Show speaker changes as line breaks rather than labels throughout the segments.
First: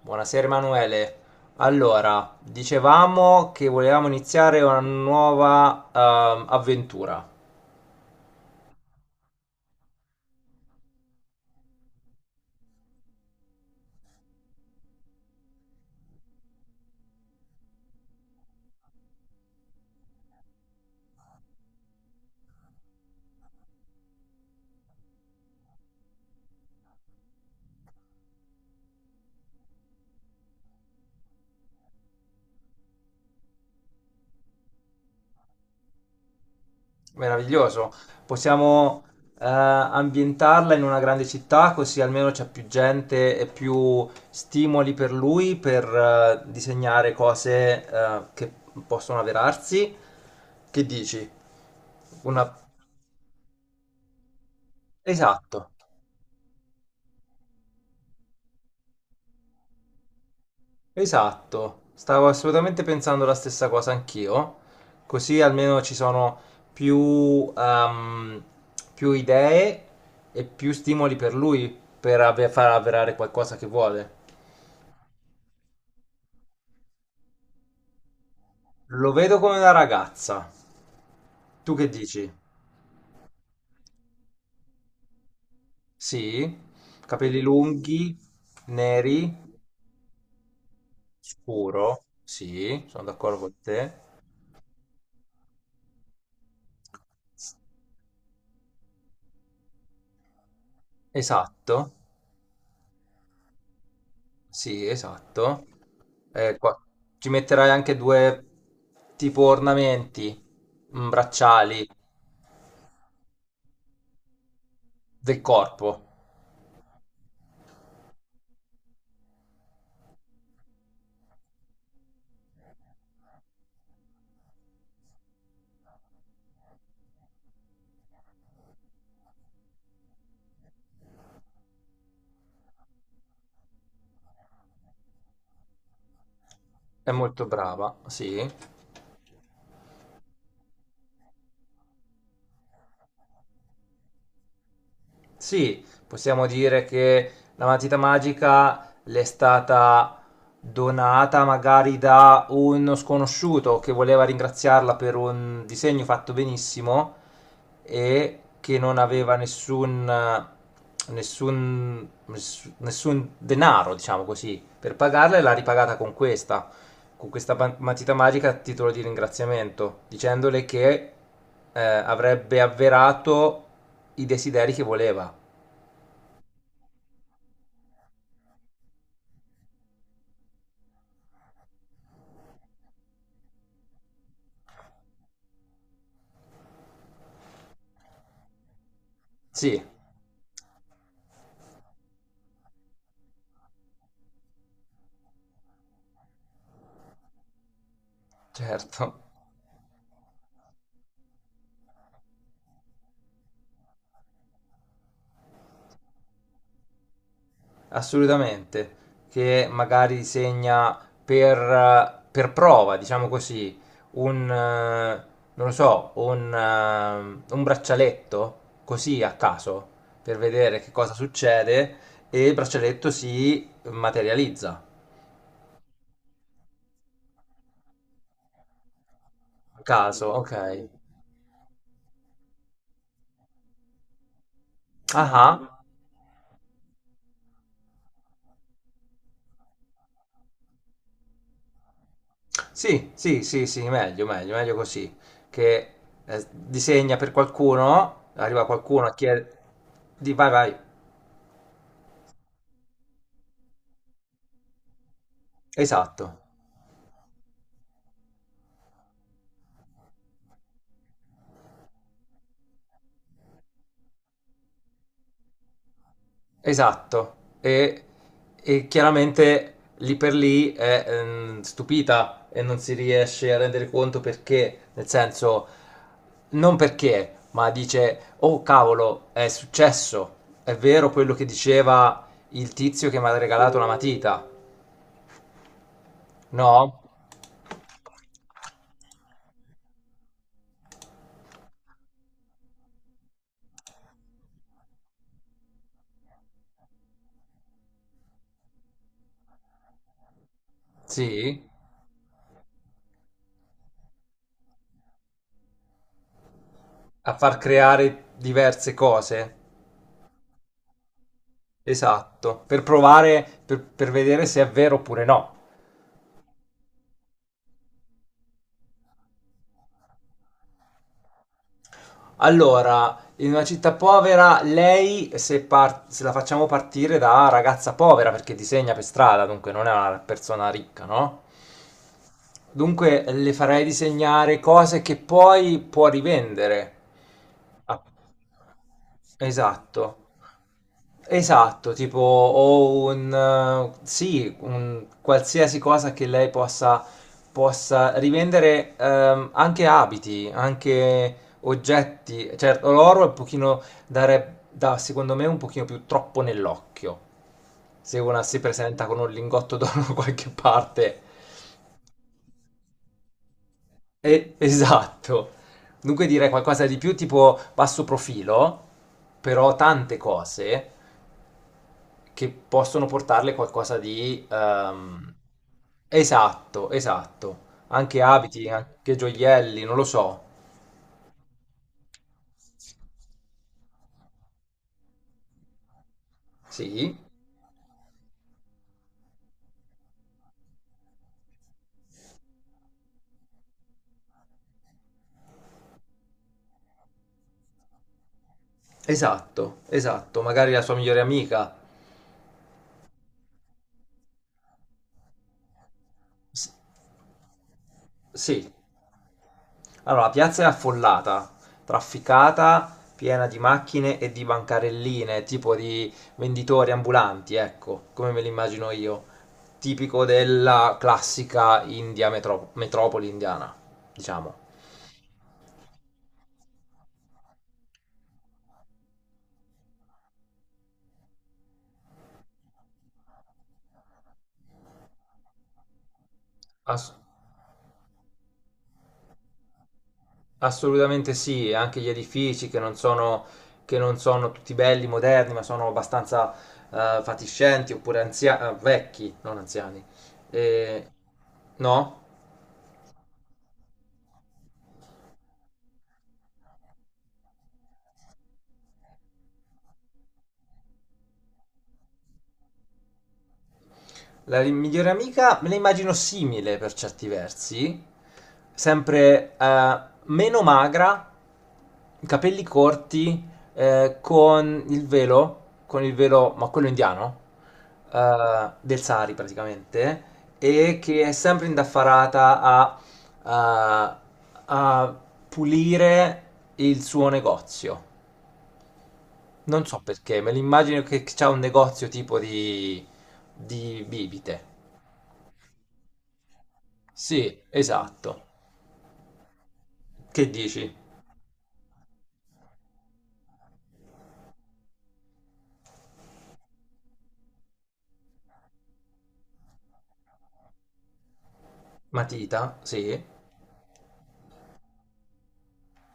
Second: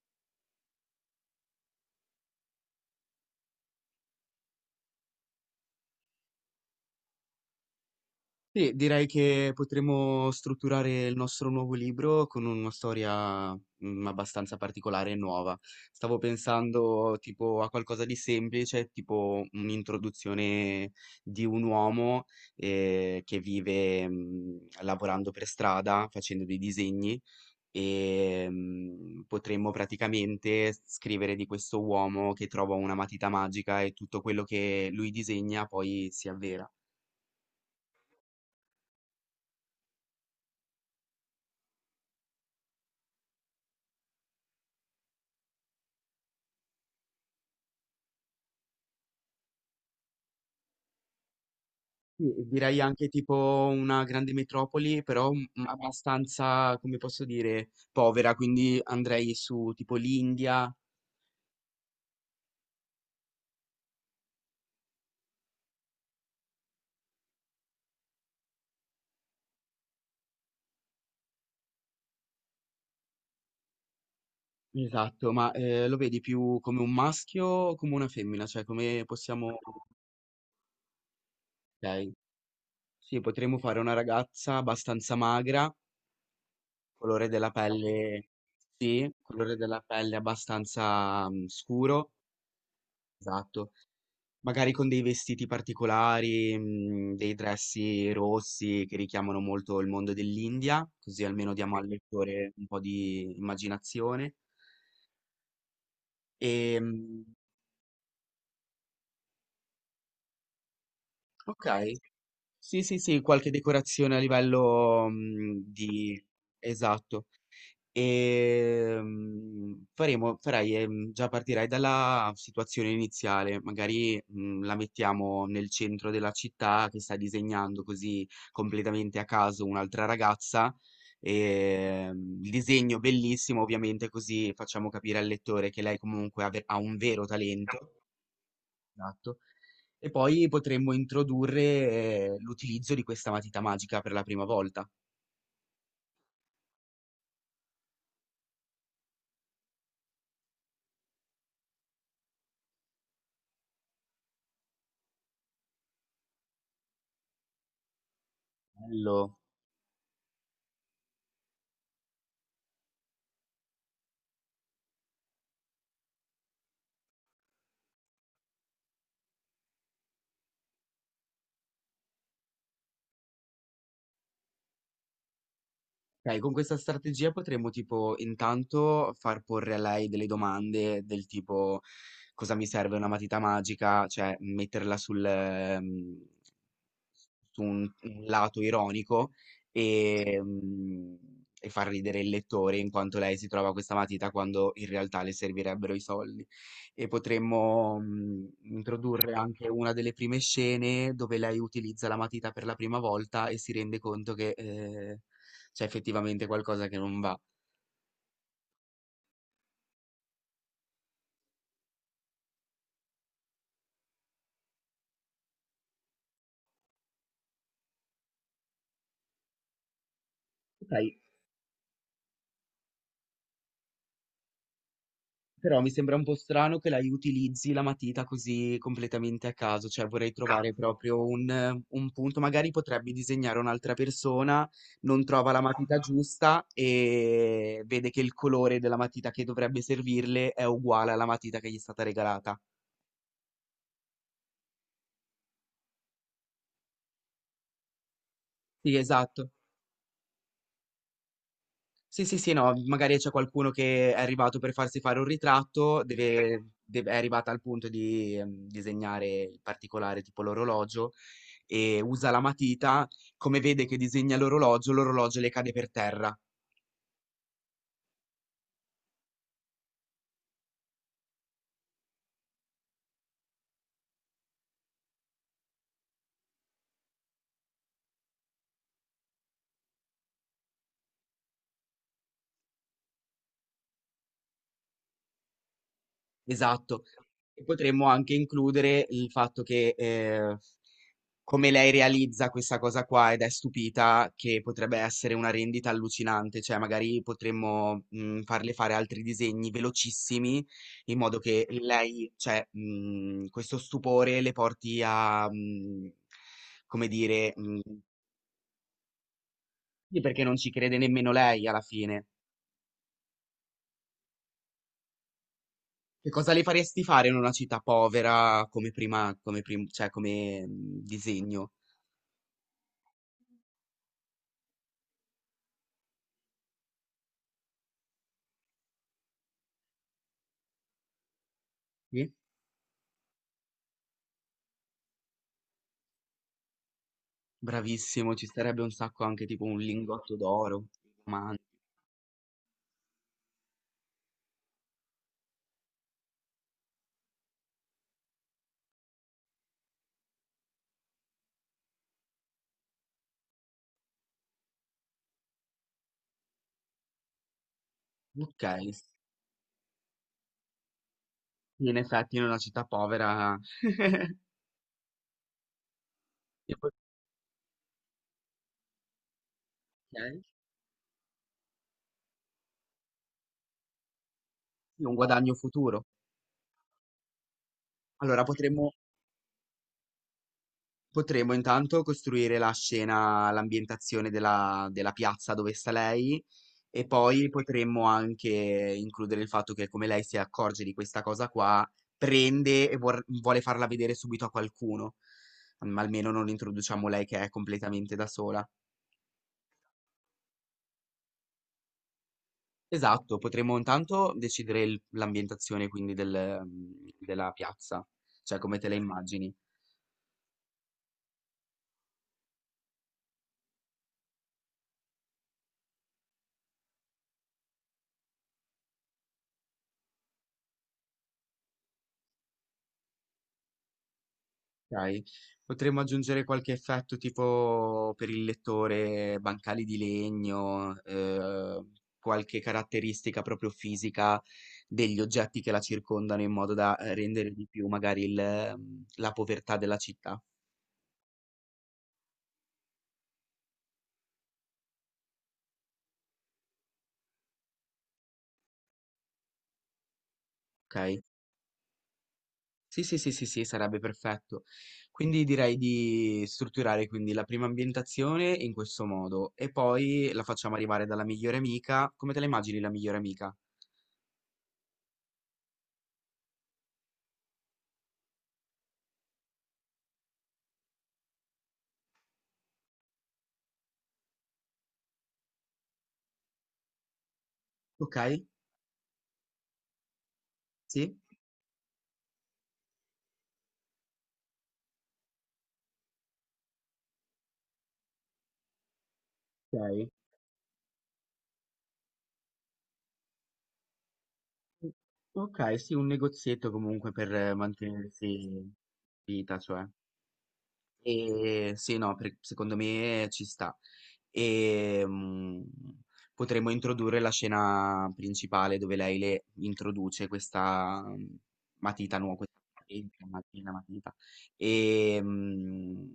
Buonasera Emanuele. Allora, dicevamo che volevamo iniziare una nuova avventura.
Sì, direi che potremmo strutturare il nostro nuovo libro con una storia, abbastanza particolare e nuova. Stavo pensando tipo a qualcosa di semplice, tipo un'introduzione di un uomo che vive lavorando per strada, facendo dei disegni e potremmo praticamente scrivere di questo uomo che trova una matita magica e tutto quello che lui disegna poi si avvera.
Meraviglioso. Possiamo ambientarla in una grande città, così almeno c'è più gente e più stimoli per lui per disegnare cose che possono avverarsi. Che dici?
Sì,
Una...
direi anche tipo una grande metropoli, però
Esatto.
abbastanza, come posso dire, povera, quindi andrei su tipo l'India.
Esatto, stavo assolutamente pensando la stessa cosa anch'io, così almeno ci sono più più idee e più stimoli per lui per far avverare qualcosa che vuole.
Esatto, ma lo vedi più come un maschio o come una femmina? Cioè come
Lo vedo come
possiamo...
una ragazza. Tu che
Ok,
dici?
sì, potremmo fare una ragazza abbastanza magra,
Sì,
colore
capelli
della
lunghi,
pelle, sì, colore
neri,
della pelle abbastanza
scuro.
scuro,
Sì, sono d'accordo con
esatto.
te.
Magari con dei vestiti particolari, dei dressi rossi che richiamano molto il mondo dell'India, così almeno diamo al
Esatto.
lettore un po' di immaginazione.
Sì, esatto. Eh, qua-
Ehm,
Ci metterai anche due tipo ornamenti, mm, bracciali
okay. Sì, sì, sì, qualche decorazione a livello,
del corpo.
di esatto. Faremo, farai, già partirai dalla situazione iniziale, magari la mettiamo nel centro della città che sta disegnando così completamente a caso un'altra ragazza. Il disegno bellissimo, ovviamente, così facciamo capire al lettore che lei comunque ha un
È
vero
molto brava,
talento.
sì.
Esatto. E poi potremmo introdurre l'utilizzo di questa matita magica per la prima volta.
Sì, possiamo dire che la matita magica le è stata donata magari da uno sconosciuto che voleva ringraziarla per un disegno fatto benissimo e che non aveva
Bello.
nessun denaro, diciamo così, per pagarla e l'ha ripagata con questa matita magica a titolo di ringraziamento, dicendole che avrebbe avverato i desideri che voleva.
Ok, con questa strategia potremmo tipo intanto far porre a lei delle domande del tipo cosa mi serve una matita magica, cioè metterla su un lato ironico
Sì,
e, e far ridere il lettore in quanto lei si trova questa matita quando in realtà le servirebbero i soldi. E potremmo
certo,
introdurre anche una delle prime scene dove lei utilizza la matita per la prima volta e si rende conto che c'è effettivamente qualcosa che non va.
assolutamente, che magari segna per prova, diciamo così, un, eh, non lo so, un braccialetto, così a caso, per vedere che cosa succede, e il braccialetto si materializza.
Però mi sembra un po' strano che la utilizzi la matita così completamente a
A
caso, cioè
caso,
vorrei
ok.
trovare proprio un punto, magari potrebbe disegnare un'altra persona, non
Ah,
trova la
ah.
matita giusta e vede che il colore della matita che dovrebbe servirle è uguale alla matita che gli è stata regalata.
Sì, sì, sì, sì, meglio così, che disegna per qualcuno, arriva
Sì,
qualcuno a
esatto.
chiedere... Di, vai, vai.
Sì, sì, sì, no, magari c'è qualcuno che è arrivato per farsi fare un ritratto,
Esatto,
è arrivata al punto di disegnare il particolare, tipo l'orologio, e usa la matita, come vede che disegna l'orologio, l'orologio le cade per terra.
esatto. E, e chiaramente lì per lì è stupita e non si riesce a rendere conto perché, nel senso, non perché, ma dice, oh cavolo, è successo, è vero quello che diceva il tizio che mi ha regalato la matita, no?
Esatto. E potremmo anche includere il fatto che come lei realizza questa cosa qua ed è stupita che potrebbe essere una rendita allucinante, cioè magari potremmo farle fare altri disegni velocissimi in modo
Sì,
che lei, cioè questo stupore le porti a, come
a
dire,
far creare diverse cose,
sì, perché non ci crede nemmeno lei alla fine.
esatto, per provare, per vedere se è vero oppure no.
Che cosa le faresti fare in una città povera come prima, cioè come disegno?
Allora, in una città povera, lei, se, se la facciamo partire da ragazza povera, perché disegna per strada, dunque non è una persona ricca, no?
Sì?
Dunque le farei disegnare cose che poi può rivendere. Ah,
Bravissimo, ci starebbe un sacco anche tipo un
esatto.
lingotto d'oro. Diamante.
Esatto, tipo o un, sì, un qualsiasi cosa che lei possa, possa rivendere, anche abiti, anche oggetti. Certo, l'oro è un pochino dare, da, secondo me, un pochino più troppo nell'occhio. Se una si
Okay, sì
presenta con un lingotto d'oro da qualche parte.
in effetti in una città povera
Esatto. Dunque direi
io
qualcosa di
pot-
più tipo basso profilo, però tante
okay,
cose che possono portarle qualcosa di...
sì, un guadagno futuro.
esatto, esatto. Anche
Allora
abiti, anche gioielli, non lo so.
potremmo intanto costruire la scena, l'ambientazione della piazza dove sta lei e
Sì,
poi potremmo anche includere il fatto che come lei si accorge di questa cosa qua, prende e vor vuole farla vedere subito a qualcuno, ma almeno non introduciamo lei che è completamente da sola.
esatto, esatto. Magari la sua migliore amica.
Esatto, potremmo intanto decidere l'ambientazione quindi del,
S-
della piazza, cioè
sì.
come te la immagini.
Allora, la piazza è affollata, trafficata, piena di macchine e di bancarelline, tipo di venditori ambulanti, ecco, come me li immagino io. Tipico della classica India metropoli indiana, diciamo.
Ok? Potremmo aggiungere qualche effetto tipo per il lettore, bancali di legno, qualche caratteristica proprio fisica degli oggetti che la circondano in modo da
Ass-
rendere di più magari il, la povertà della città.
Assolutamente sì, e anche gli edifici che non sono tutti belli, moderni, ma sono abbastanza fatiscenti oppure vecchi, non anziani. E-
Ok?
No?
Sì, sì, sì, sì, sì, sarebbe perfetto. Quindi direi di strutturare quindi la prima ambientazione in questo modo e poi la facciamo arrivare dalla migliore amica. Come te la immagini la migliore amica?
La migliore amica me la immagino simile per certi versi, sempre meno magra, capelli corti, eh, con il velo, con il velo, ma quello indiano,
Ok?
del Sari praticamente, e
Sì?
che è sempre indaffarata a- a pulire il suo negozio. Non so
Ok.
perché, me l'immagino che c'ha un negozio tipo di bibite.
Ok, sì, un negozietto comunque per
Sì,
mantenersi
esatto.
in vita, cioè.
Che dici?
E sì, no, per- secondo me ci sta. E potremmo introdurre la scena principale dove lei le introduce questa matita nuova, questa
Matita? Sì,
patente, matita. E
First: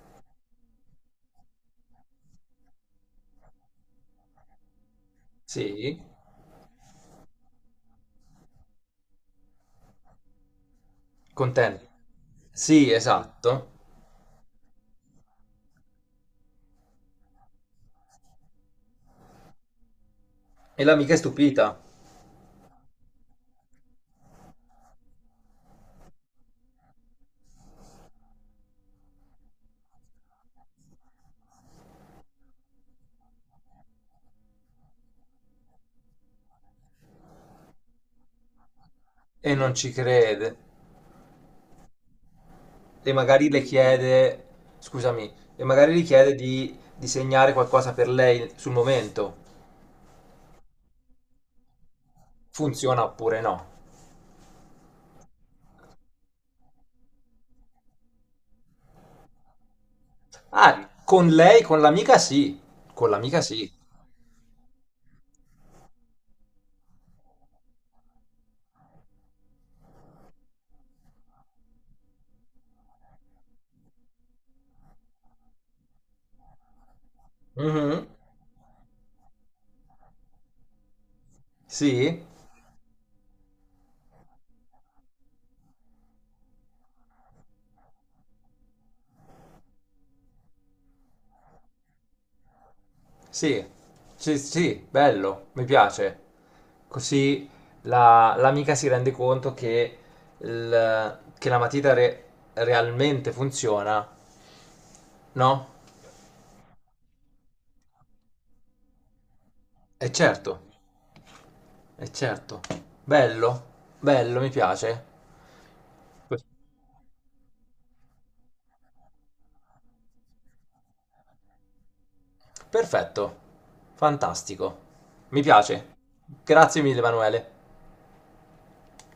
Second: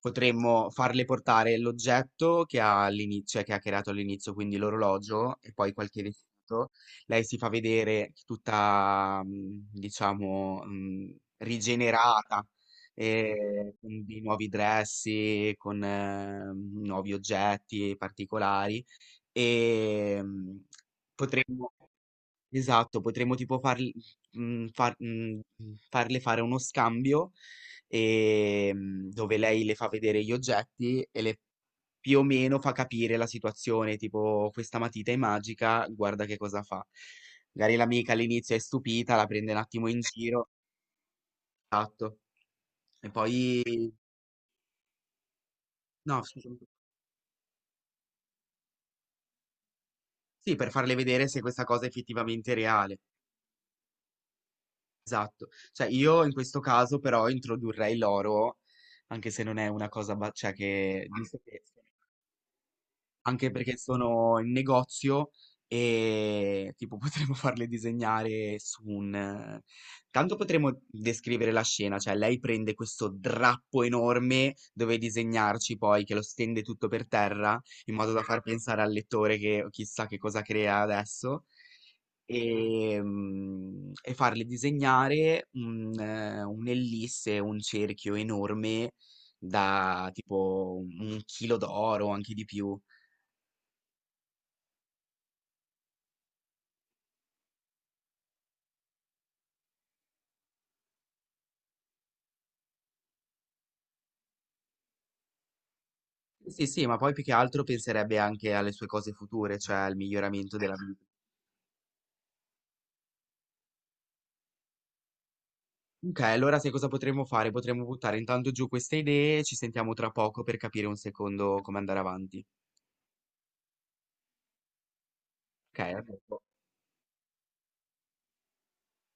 potremmo farle portare l'oggetto che ha all'inizio, cioè che ha creato all'inizio, quindi l'orologio e poi
sì,
qualche vestito. Lei si fa vedere tutta, diciamo,
contento.
rigenerata
Sì, esatto.
e con di nuovi dressi, con nuovi oggetti particolari e
E l'amica è
potremmo,
stupita
esatto, potremmo tipo farli, mm, far- mm, farle fare uno scambio e, dove lei le fa vedere gli oggetti e le più o meno fa capire la situazione, tipo questa matita è magica, guarda che cosa fa. Magari l'amica all'inizio è stupita, la prende
e
un
non
attimo
ci
in giro,
crede.
esatto, e
E magari le
poi...
chiede, scusami, e magari le
No,
chiede
scusa.
di disegnare qualcosa per lei sul momento.
Sì, per farle vedere se questa cosa è effettivamente reale.
Funziona oppure no?
Esatto. Cioè, io in questo caso però introdurrei l'oro, anche se non è una cosa, cioè
Ah,
che...
con
visto
lei,
che-
con l'amica sì. Con l'amica
anche
sì.
perché sono in negozio e tipo potremmo farle disegnare su un... tanto potremmo descrivere la scena, cioè lei prende questo drappo enorme dove disegnarci poi, che lo stende tutto per terra, in
Mhm.
modo da far pensare al lettore che chissà che cosa crea adesso.
Sì?
E, e farle disegnare un'ellisse, un cerchio enorme da tipo un chilo d'oro, anche di più.
Sì, sì, sì, bello, mi piace. Così l'amica si rende conto che, che la matita realmente funziona, no?
Sì, sì, ma poi più che altro penserebbe anche alle sue cose future, cioè al
E certo,
miglioramento della vita.
è certo. Bello, bello, mi piace.
Ok, allora sai cosa potremmo fare? Potremmo buttare intanto giù queste idee, ci sentiamo tra poco per capire un secondo come andare avanti.
Perfetto, fantastico. Mi
Ok?
piace.
A dopo.
Grazie mille, Emanuele.